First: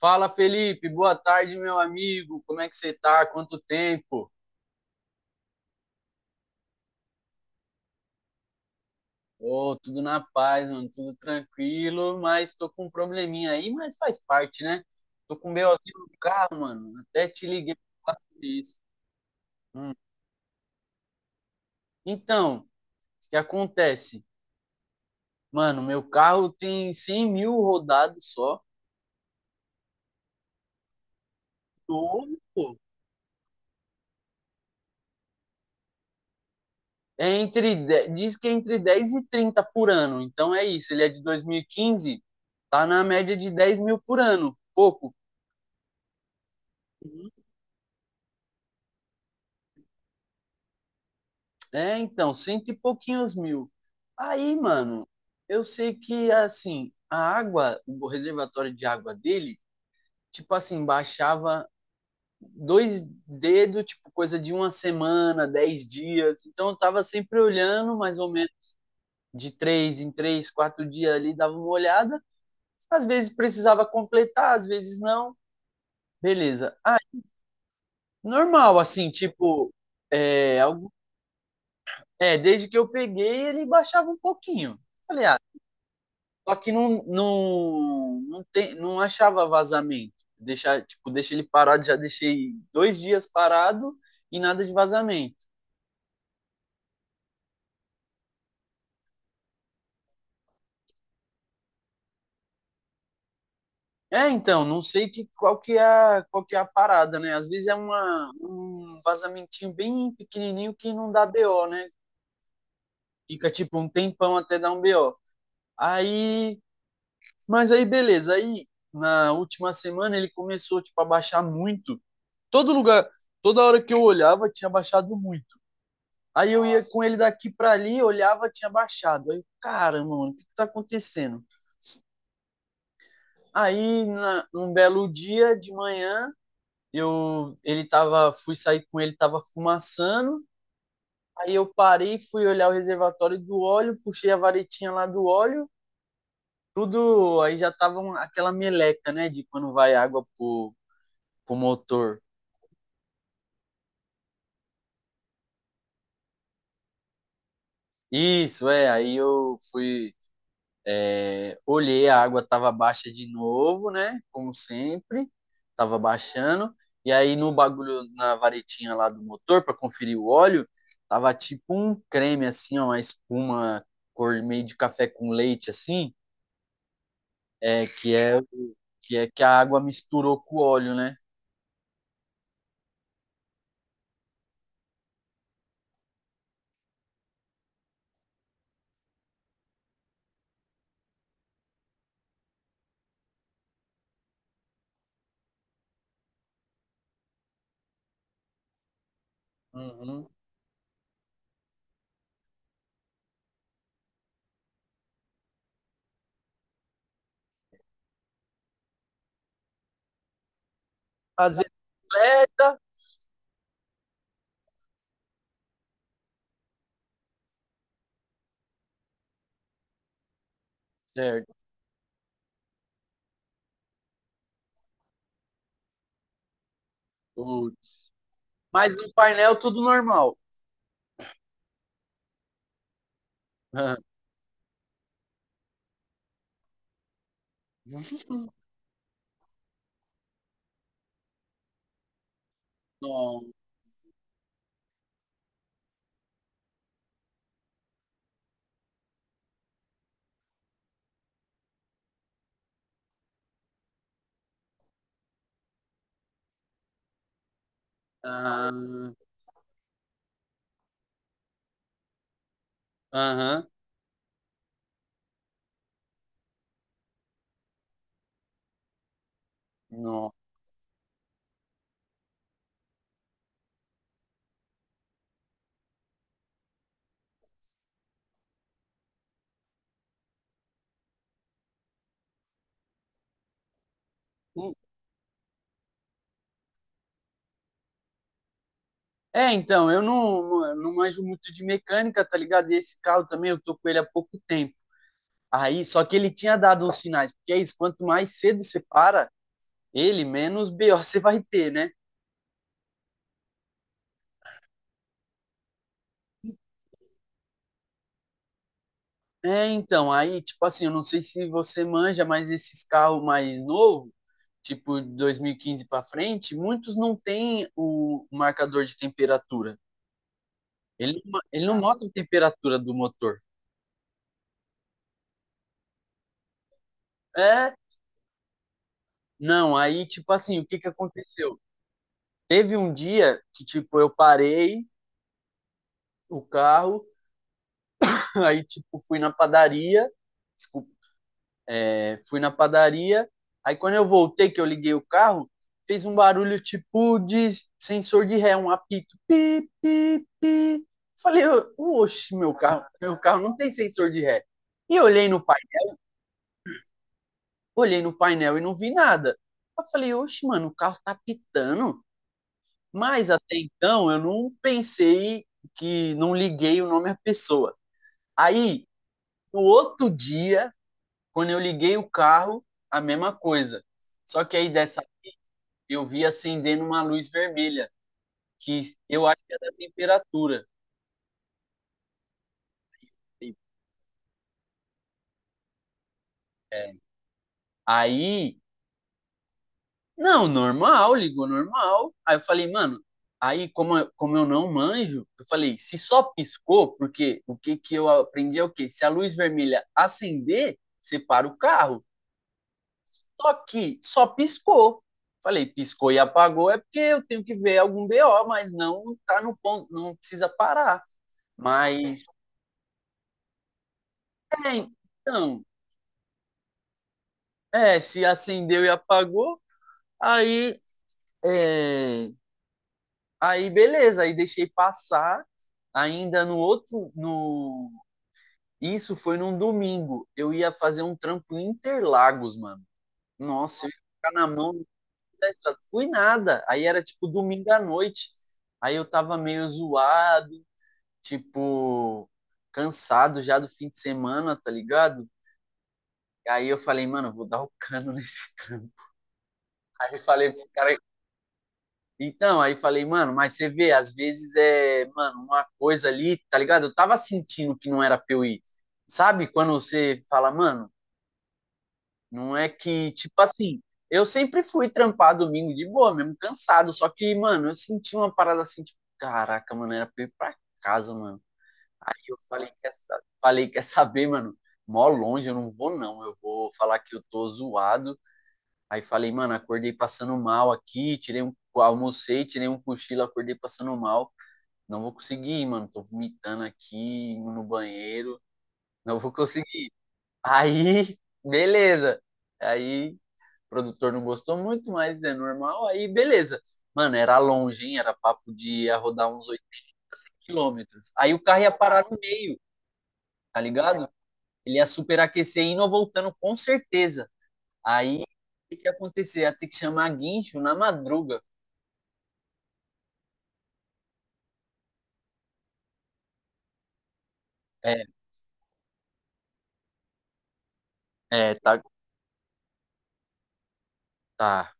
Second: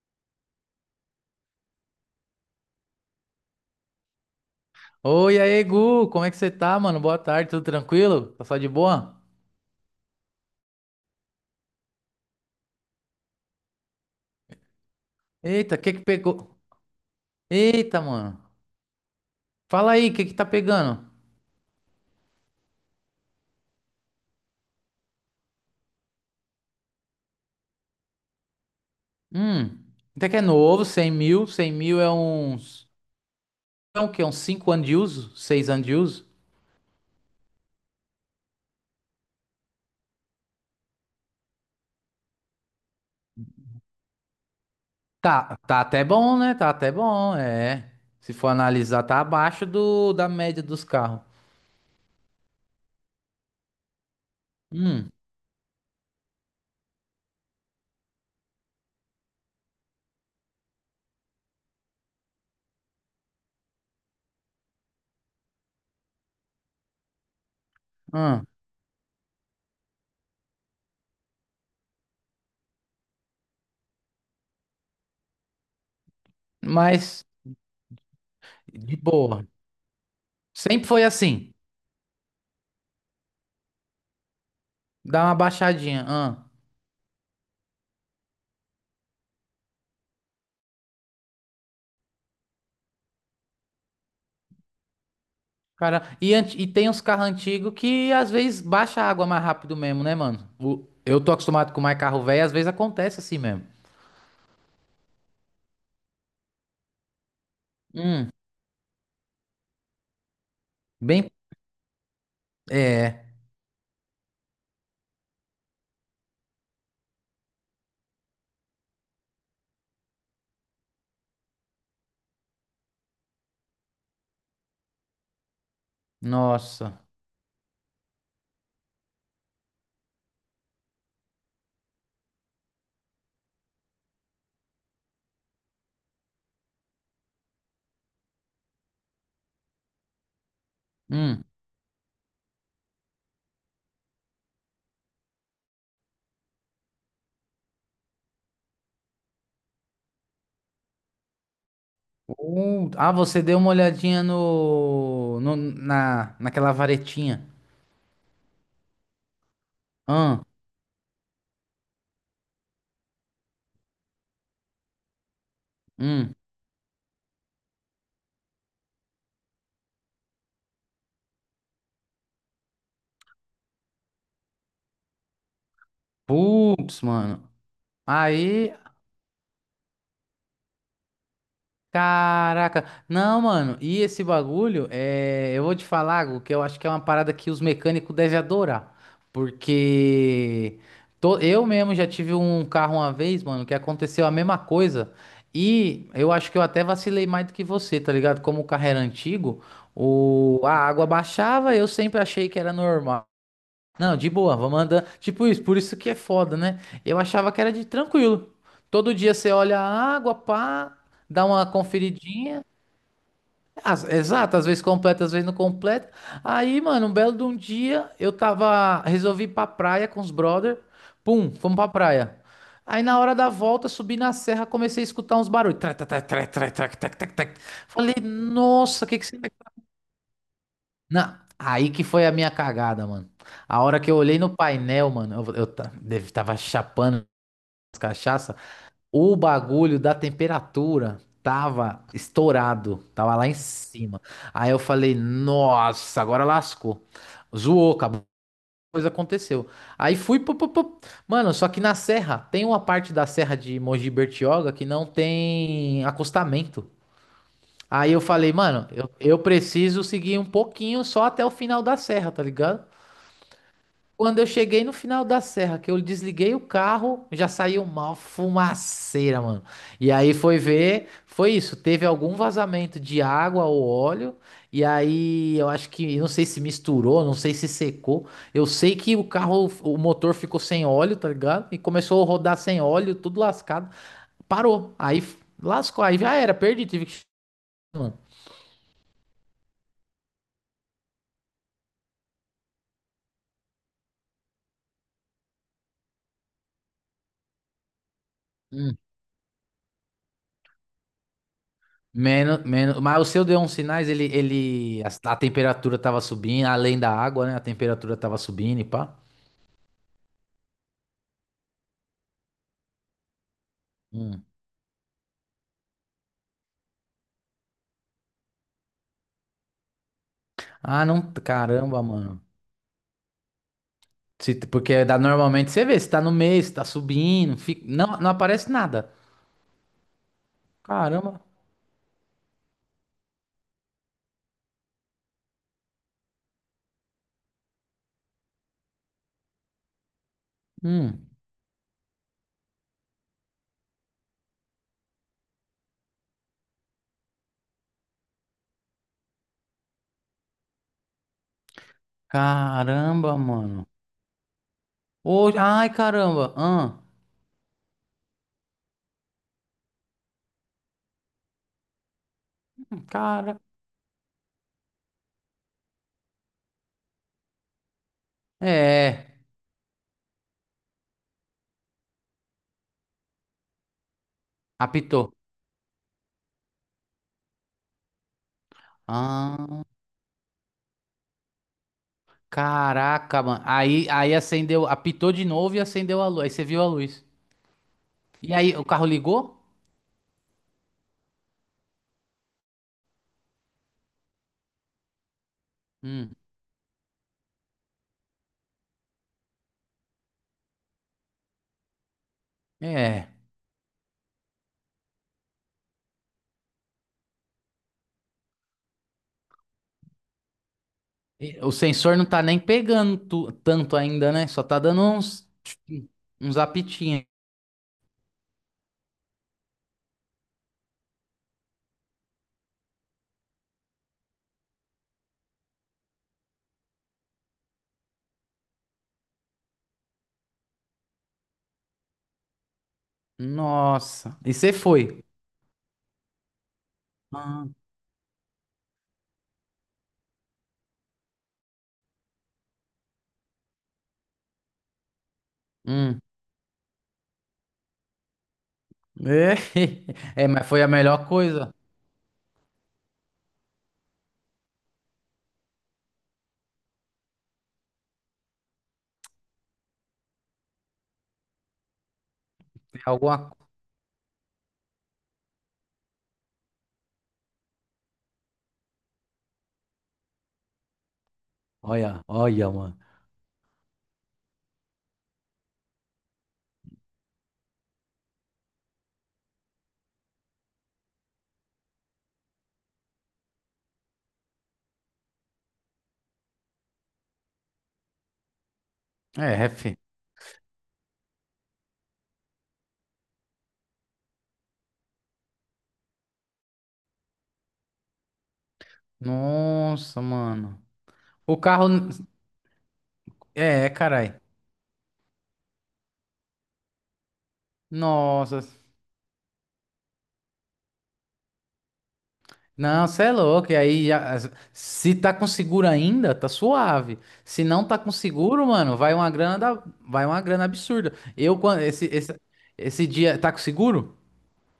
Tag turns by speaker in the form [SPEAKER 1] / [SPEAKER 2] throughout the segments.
[SPEAKER 1] Fala, Felipe. Boa tarde, meu amigo. Como é que você tá? Quanto tempo?
[SPEAKER 2] Oi, aí, Gu, como é que você tá, mano? Boa tarde, tudo tranquilo? Tá só de boa?
[SPEAKER 1] Ô, tudo na paz, mano. Tudo tranquilo, mas tô com um probleminha aí, mas faz parte, né? Tô com um
[SPEAKER 2] Eita, o que
[SPEAKER 1] BOzinho
[SPEAKER 2] que
[SPEAKER 1] no
[SPEAKER 2] pegou?
[SPEAKER 1] carro, mano. Até te liguei
[SPEAKER 2] Eita,
[SPEAKER 1] pra falar sobre
[SPEAKER 2] mano.
[SPEAKER 1] isso. Hum.
[SPEAKER 2] Fala aí, o que que tá pegando?
[SPEAKER 1] Então, o que acontece? Mano, meu carro tem 100 mil rodados só.
[SPEAKER 2] Hum, Até que é novo. 100 mil, 100 mil é
[SPEAKER 1] Novo, pô.
[SPEAKER 2] uns... É o quê? Uns 5 anos de uso? 6 anos de uso?
[SPEAKER 1] Diz que é entre 10 e 30 por ano. Então é isso. Ele é de 2015. Tá na média de 10 mil por ano. Pouco.
[SPEAKER 2] Tá, tá até bom, né? Tá até bom, é. Se for analisar, tá abaixo da média dos carros.
[SPEAKER 1] É, então, cento e pouquinhos mil. Aí, mano,
[SPEAKER 2] Hum,
[SPEAKER 1] eu sei que, assim, a água, o reservatório de água dele, tipo assim, baixava 2 dedos, tipo, coisa de uma semana, 10 dias. Então, eu tava sempre olhando, mais ou
[SPEAKER 2] hum.
[SPEAKER 1] menos, de três em três, 4 dias ali, dava uma olhada. Às vezes precisava completar, às vezes não. Beleza. Aí,
[SPEAKER 2] Mas,
[SPEAKER 1] normal,
[SPEAKER 2] de
[SPEAKER 1] assim,
[SPEAKER 2] boa.
[SPEAKER 1] tipo, é,
[SPEAKER 2] Sempre
[SPEAKER 1] algo-
[SPEAKER 2] foi assim.
[SPEAKER 1] desde que eu peguei, ele baixava um pouquinho. Falei,
[SPEAKER 2] Dá uma
[SPEAKER 1] ah,
[SPEAKER 2] baixadinha. Hum.
[SPEAKER 1] só que não achava vazamento. Deixei ele parado, já deixei 2 dias parado e nada de vazamento.
[SPEAKER 2] Cara, e tem uns carros antigos que às vezes baixa a água mais rápido mesmo, né, mano? Eu tô acostumado com mais carro velho, às vezes acontece assim mesmo.
[SPEAKER 1] É, então, não sei que, qual, que é, a- qual que é a parada, né? Às vezes é uma,
[SPEAKER 2] Hum,
[SPEAKER 1] um vazamentinho bem pequenininho que não dá
[SPEAKER 2] bem.
[SPEAKER 1] BO, né?
[SPEAKER 2] É.
[SPEAKER 1] Fica tipo um tempão até dar um BO. Aí, mas aí beleza. Aí na última semana ele começou tipo a baixar muito. Todo lugar, toda hora que eu olhava tinha baixado muito. Aí eu ia com
[SPEAKER 2] Nossa.
[SPEAKER 1] ele daqui para ali, olhava, tinha baixado. Aí, caramba, mano, o que que tá acontecendo? Aí, num belo dia de manhã, fui sair com ele, tava fumaçando.
[SPEAKER 2] Hum.
[SPEAKER 1] Aí eu parei, fui olhar o reservatório do óleo, puxei a varetinha lá do óleo, tudo, aí já tava aquela meleca, né, de quando vai água pro motor.
[SPEAKER 2] Ah, você deu uma olhadinha naquela varetinha.
[SPEAKER 1] Isso, é, aí eu fui
[SPEAKER 2] Hum,
[SPEAKER 1] olhei, a água estava baixa de novo, né? Como sempre, estava
[SPEAKER 2] hum.
[SPEAKER 1] baixando. E aí no bagulho, na varetinha lá do motor, para conferir o óleo, tava tipo um creme, assim, ó, uma espuma cor meio de café com leite, assim,
[SPEAKER 2] Putz, mano.
[SPEAKER 1] é, que, é, o-
[SPEAKER 2] Aí.
[SPEAKER 1] que é que a água misturou com o óleo, né?
[SPEAKER 2] Caraca, não, mano, e esse bagulho, é, eu vou te falar algo que eu acho que é uma parada que os mecânicos devem adorar, porque eu mesmo já tive um carro uma vez, mano, que aconteceu a mesma coisa, e eu acho que eu até vacilei mais do que você, tá ligado? Como o carro era antigo,
[SPEAKER 1] Uhum.
[SPEAKER 2] a água baixava, eu sempre achei que era normal. Não, de boa, vamos andando. Tipo isso, por isso que é foda, né? Eu achava que era de tranquilo. Todo dia você olha a água, pá, dá
[SPEAKER 1] Às
[SPEAKER 2] uma
[SPEAKER 1] vezes
[SPEAKER 2] conferidinha.
[SPEAKER 1] completa,
[SPEAKER 2] Exato, às vezes completa, às vezes não completa. Aí, mano, um belo de um dia, resolvi ir pra praia com os brother. Pum,
[SPEAKER 1] certo.
[SPEAKER 2] fomos pra praia. Aí na hora da volta, subi na serra, comecei a escutar uns barulhos. Trac, trac, trac, trac, trac, trac, trac, trac.
[SPEAKER 1] Putz.
[SPEAKER 2] Falei,
[SPEAKER 1] Mas
[SPEAKER 2] nossa, o
[SPEAKER 1] no
[SPEAKER 2] que que será?
[SPEAKER 1] painel tudo normal.
[SPEAKER 2] Não, aí que foi a minha cagada, mano. A hora que eu olhei no painel, mano, tava chapando as
[SPEAKER 1] Aham.
[SPEAKER 2] cachaça, o bagulho da temperatura tava estourado, tava
[SPEAKER 1] Não.
[SPEAKER 2] lá em cima. Aí eu falei, nossa, agora lascou. Zoou, acabou. Coisa aconteceu. Aí fui, pu, pu, pu. Mano, só que na serra, tem uma parte da serra de Mogi Bertioga que não tem acostamento. Aí eu falei,
[SPEAKER 1] Ah,
[SPEAKER 2] mano, eu preciso seguir um pouquinho só até o final da serra, tá ligado?
[SPEAKER 1] aham.
[SPEAKER 2] Quando eu cheguei no final da serra, que eu desliguei o carro, já saiu uma fumaceira, mano. E aí
[SPEAKER 1] Não.
[SPEAKER 2] foi ver, foi isso. Teve algum vazamento de água ou óleo. E aí eu acho que, não sei se misturou, não sei se secou. Eu sei que o carro, o motor ficou sem óleo, tá ligado? E começou a rodar sem óleo, tudo lascado. Parou. Aí lascou, aí já era, perdi, tive que.
[SPEAKER 1] É, então, eu não manjo muito de mecânica, tá ligado? E esse carro também, eu tô com ele há pouco tempo. Aí, só que ele tinha dado uns sinais, porque é isso, quanto mais cedo você
[SPEAKER 2] Mano.
[SPEAKER 1] para ele, menos BO você vai ter, né?
[SPEAKER 2] Menos, menos, mas o seu deu uns sinais, a temperatura tava subindo, além da água, né? A temperatura tava subindo e pá.
[SPEAKER 1] É, então, aí, tipo assim, eu não sei se você manja, mas esses carros mais novos,
[SPEAKER 2] Hum.
[SPEAKER 1] tipo de 2015 para frente, muitos não têm o marcador de temperatura.
[SPEAKER 2] Ah,
[SPEAKER 1] Ele, não
[SPEAKER 2] não,
[SPEAKER 1] ma- ele não
[SPEAKER 2] caramba,
[SPEAKER 1] mostra a
[SPEAKER 2] mano.
[SPEAKER 1] temperatura do motor.
[SPEAKER 2] Porque dá, normalmente você vê, se tá no meio, se tá subindo,
[SPEAKER 1] É,
[SPEAKER 2] fica, não, não aparece nada.
[SPEAKER 1] não, aí, tipo assim, o que que
[SPEAKER 2] Caramba.
[SPEAKER 1] aconteceu? Teve um dia que, tipo, eu parei o carro, aí, tipo, fui na padaria, desculpa,
[SPEAKER 2] Hum.
[SPEAKER 1] fui na padaria, aí quando eu voltei, que eu liguei o carro, fez um barulho, tipo, de sensor de ré, um apito, pi, pi, pi. Falei, oxe, meu carro, meu
[SPEAKER 2] Caramba,
[SPEAKER 1] carro não tem
[SPEAKER 2] mano.
[SPEAKER 1] sensor de ré. E eu olhei no
[SPEAKER 2] Hoje,
[SPEAKER 1] painel,
[SPEAKER 2] ai, caramba. Ah.
[SPEAKER 1] olhei no painel e não vi nada. Eu falei, oxe, mano, o carro tá pitando. Mas até
[SPEAKER 2] Cara.
[SPEAKER 1] então eu não pensei que não liguei o nome à pessoa. Aí,
[SPEAKER 2] É,
[SPEAKER 1] no outro dia, quando eu liguei o carro, a mesma coisa. Só que aí dessa
[SPEAKER 2] apitou.
[SPEAKER 1] eu vi acendendo uma luz vermelha, que eu acho que é da
[SPEAKER 2] Ah,
[SPEAKER 1] temperatura.
[SPEAKER 2] caraca, mano. Aí acendeu, apitou de novo e acendeu a luz. Aí você viu a
[SPEAKER 1] É,
[SPEAKER 2] luz. E
[SPEAKER 1] aí,
[SPEAKER 2] aí, o carro ligou?
[SPEAKER 1] não, normal, ligou normal. Aí eu falei, mano, aí como, como eu não manjo, eu falei, se só
[SPEAKER 2] Hum,
[SPEAKER 1] piscou, porque o que que eu aprendi é o quê? Se a luz vermelha acender, você para o carro.
[SPEAKER 2] é.
[SPEAKER 1] Só que só piscou. Falei, piscou e apagou é porque eu tenho que ver algum BO, mas não tá no ponto, não precisa parar.
[SPEAKER 2] E o sensor
[SPEAKER 1] Mas,
[SPEAKER 2] não tá nem pegando tanto ainda, né? Só
[SPEAKER 1] é,
[SPEAKER 2] tá dando uns,
[SPEAKER 1] então,
[SPEAKER 2] uns apitinhos.
[SPEAKER 1] se acendeu e apagou, aí, é, aí, beleza, aí deixei passar. Ainda no outro, no Isso foi num domingo. Eu ia fazer um trampo em Interlagos, mano. Nossa, eu ia ficar
[SPEAKER 2] Nossa.
[SPEAKER 1] na
[SPEAKER 2] E você
[SPEAKER 1] mão
[SPEAKER 2] foi?
[SPEAKER 1] da estrada. Fui nada. Aí era tipo
[SPEAKER 2] Ah,
[SPEAKER 1] domingo à noite. Aí eu tava meio zoado, tipo, cansado já do fim de semana, tá ligado?
[SPEAKER 2] hum.
[SPEAKER 1] Aí eu falei, mano, eu vou dar o cano nesse trampo.
[SPEAKER 2] É,
[SPEAKER 1] Aí eu
[SPEAKER 2] é,
[SPEAKER 1] falei
[SPEAKER 2] mas
[SPEAKER 1] pros
[SPEAKER 2] foi a
[SPEAKER 1] caras.
[SPEAKER 2] melhor coisa.
[SPEAKER 1] Então, aí falei, mano, mas você vê, às vezes é, mano, uma coisa ali, tá ligado? Eu tava sentindo que não era pra eu ir. Sabe quando você fala, mano? Não é
[SPEAKER 2] Tem
[SPEAKER 1] que, tipo
[SPEAKER 2] alguma.
[SPEAKER 1] assim, eu sempre fui trampar domingo de boa, mesmo cansado. Só que, mano, eu senti uma parada assim, tipo, caraca, mano, era pra ir pra casa, mano.
[SPEAKER 2] Olha,
[SPEAKER 1] Aí eu
[SPEAKER 2] olha,
[SPEAKER 1] falei,
[SPEAKER 2] mano.
[SPEAKER 1] quer saber, mano? Mó longe, eu não vou, não. Eu vou falar que eu tô zoado. Aí falei, mano, acordei passando mal aqui, tirei um, almocei, tirei um cochilo, acordei passando mal. Não vou conseguir ir, mano. Tô vomitando aqui, no banheiro. Não vou
[SPEAKER 2] É,
[SPEAKER 1] conseguir.
[SPEAKER 2] fi.
[SPEAKER 1] Aí, beleza. Aí o produtor não gostou muito, mas é normal. Aí, beleza. Mano, era longe, hein? Era papo de ia rodar uns oito
[SPEAKER 2] Nossa, mano.
[SPEAKER 1] quilômetros. Aí o
[SPEAKER 2] O
[SPEAKER 1] carro ia
[SPEAKER 2] carro.
[SPEAKER 1] parar no meio, tá
[SPEAKER 2] É,
[SPEAKER 1] ligado?
[SPEAKER 2] carai.
[SPEAKER 1] Ele ia superaquecer indo ou voltando, com certeza. Aí,
[SPEAKER 2] Nossa.
[SPEAKER 1] o que ia acontecer? Ia ter que chamar guincho na madruga.
[SPEAKER 2] Não, você é louco. E aí, se tá com seguro ainda, tá suave. Se não tá
[SPEAKER 1] É,
[SPEAKER 2] com seguro, mano, vai uma grana absurda.
[SPEAKER 1] é,
[SPEAKER 2] Eu, quando
[SPEAKER 1] tá,
[SPEAKER 2] esse dia, tá com seguro?
[SPEAKER 1] tá.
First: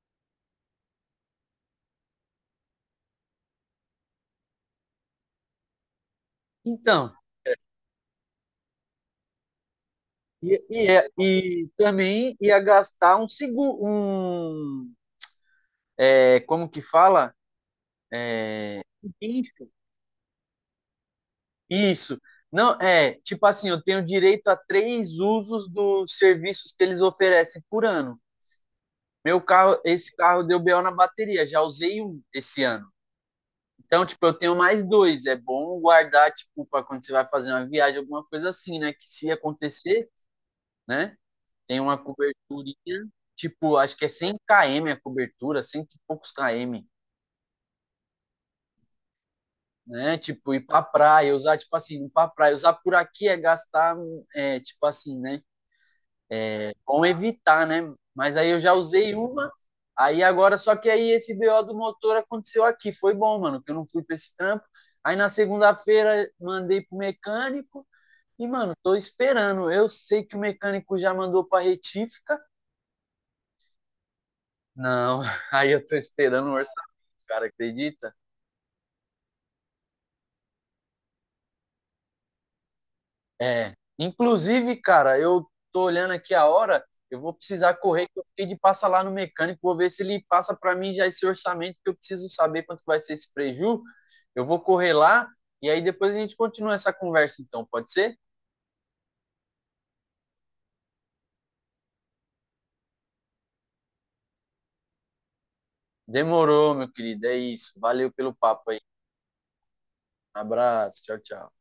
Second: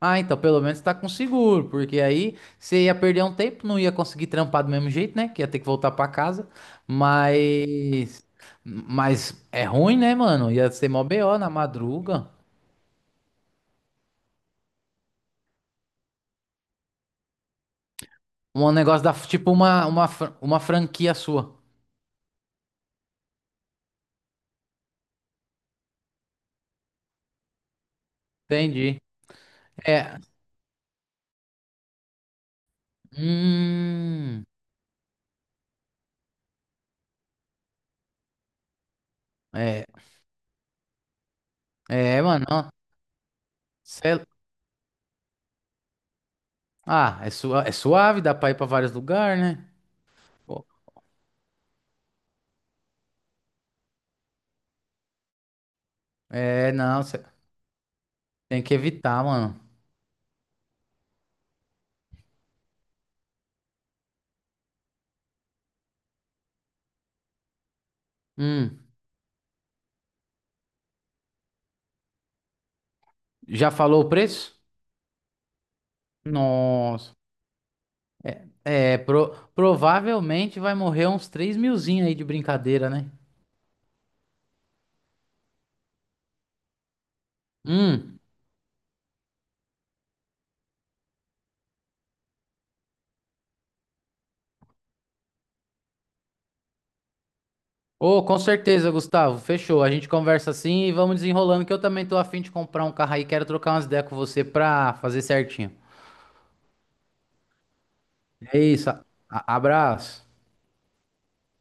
[SPEAKER 2] Ah, então pelo menos tá com seguro, porque aí você ia perder um tempo, não ia conseguir trampar do mesmo jeito, né? Que ia ter que voltar pra casa.
[SPEAKER 1] Então,
[SPEAKER 2] Mas, mas é ruim, né, mano?
[SPEAKER 1] e,
[SPEAKER 2] Ia ser mó
[SPEAKER 1] e,
[SPEAKER 2] BO na
[SPEAKER 1] e
[SPEAKER 2] madruga.
[SPEAKER 1] também ia gastar um segundo, um, é, como que fala?
[SPEAKER 2] Um negócio
[SPEAKER 1] Um
[SPEAKER 2] da, tipo
[SPEAKER 1] guincho.
[SPEAKER 2] uma franquia sua.
[SPEAKER 1] Isso. Não, é, tipo assim, eu tenho direito a 3 usos dos serviços que eles oferecem por ano.
[SPEAKER 2] Entendi.
[SPEAKER 1] Meu carro, esse
[SPEAKER 2] É,
[SPEAKER 1] carro deu BO na bateria, já usei um esse ano. Então, tipo, eu
[SPEAKER 2] Hum,
[SPEAKER 1] tenho mais dois. É bom guardar, tipo, para quando você vai fazer uma viagem, alguma coisa assim, né? Que se
[SPEAKER 2] é,
[SPEAKER 1] acontecer, né? Tem uma
[SPEAKER 2] Mano, ó,
[SPEAKER 1] coberturinha, tipo, acho que é
[SPEAKER 2] cê-
[SPEAKER 1] 100 km a cobertura, 100 e poucos km,
[SPEAKER 2] sua, é suave, dá pra ir pra vários lugares, né?
[SPEAKER 1] né? Tipo, ir
[SPEAKER 2] Pô,
[SPEAKER 1] pra praia, usar, tipo assim, ir pra praia, usar por aqui é gastar, é, tipo assim, né?
[SPEAKER 2] é, não,
[SPEAKER 1] Bom
[SPEAKER 2] cê
[SPEAKER 1] evitar, né? Mas aí eu
[SPEAKER 2] tem
[SPEAKER 1] já
[SPEAKER 2] que
[SPEAKER 1] usei
[SPEAKER 2] evitar,
[SPEAKER 1] uma,
[SPEAKER 2] mano.
[SPEAKER 1] aí agora, só que aí esse BO do motor aconteceu aqui. Foi bom, mano, que eu não fui pra esse trampo. Aí na segunda-feira mandei pro mecânico e, mano,
[SPEAKER 2] Hum,
[SPEAKER 1] tô esperando. Eu sei que o mecânico já mandou pra retífica.
[SPEAKER 2] Já falou o preço?
[SPEAKER 1] Não, aí eu tô esperando o orçamento,
[SPEAKER 2] Nossa,
[SPEAKER 1] cara, acredita?
[SPEAKER 2] provavelmente vai morrer uns 3 milzinho aí de brincadeira, né?
[SPEAKER 1] É. Inclusive, cara, eu tô olhando aqui a hora, eu vou precisar correr, que
[SPEAKER 2] Hum,
[SPEAKER 1] eu fiquei de passar lá no mecânico, vou ver se ele passa para mim já esse orçamento, que eu preciso saber quanto vai ser esse preju. Eu vou correr lá e aí depois a gente continua essa conversa, então, pode ser?
[SPEAKER 2] Ô, com certeza, Gustavo, fechou, a gente conversa assim e vamos desenrolando, que eu também tô afim de comprar um carro aí, quero trocar umas ideias com você pra fazer certinho.
[SPEAKER 1] Demorou, meu querido, é isso. Valeu pelo
[SPEAKER 2] É
[SPEAKER 1] papo aí.
[SPEAKER 2] isso, abraço.
[SPEAKER 1] Abraço, tchau, tchau.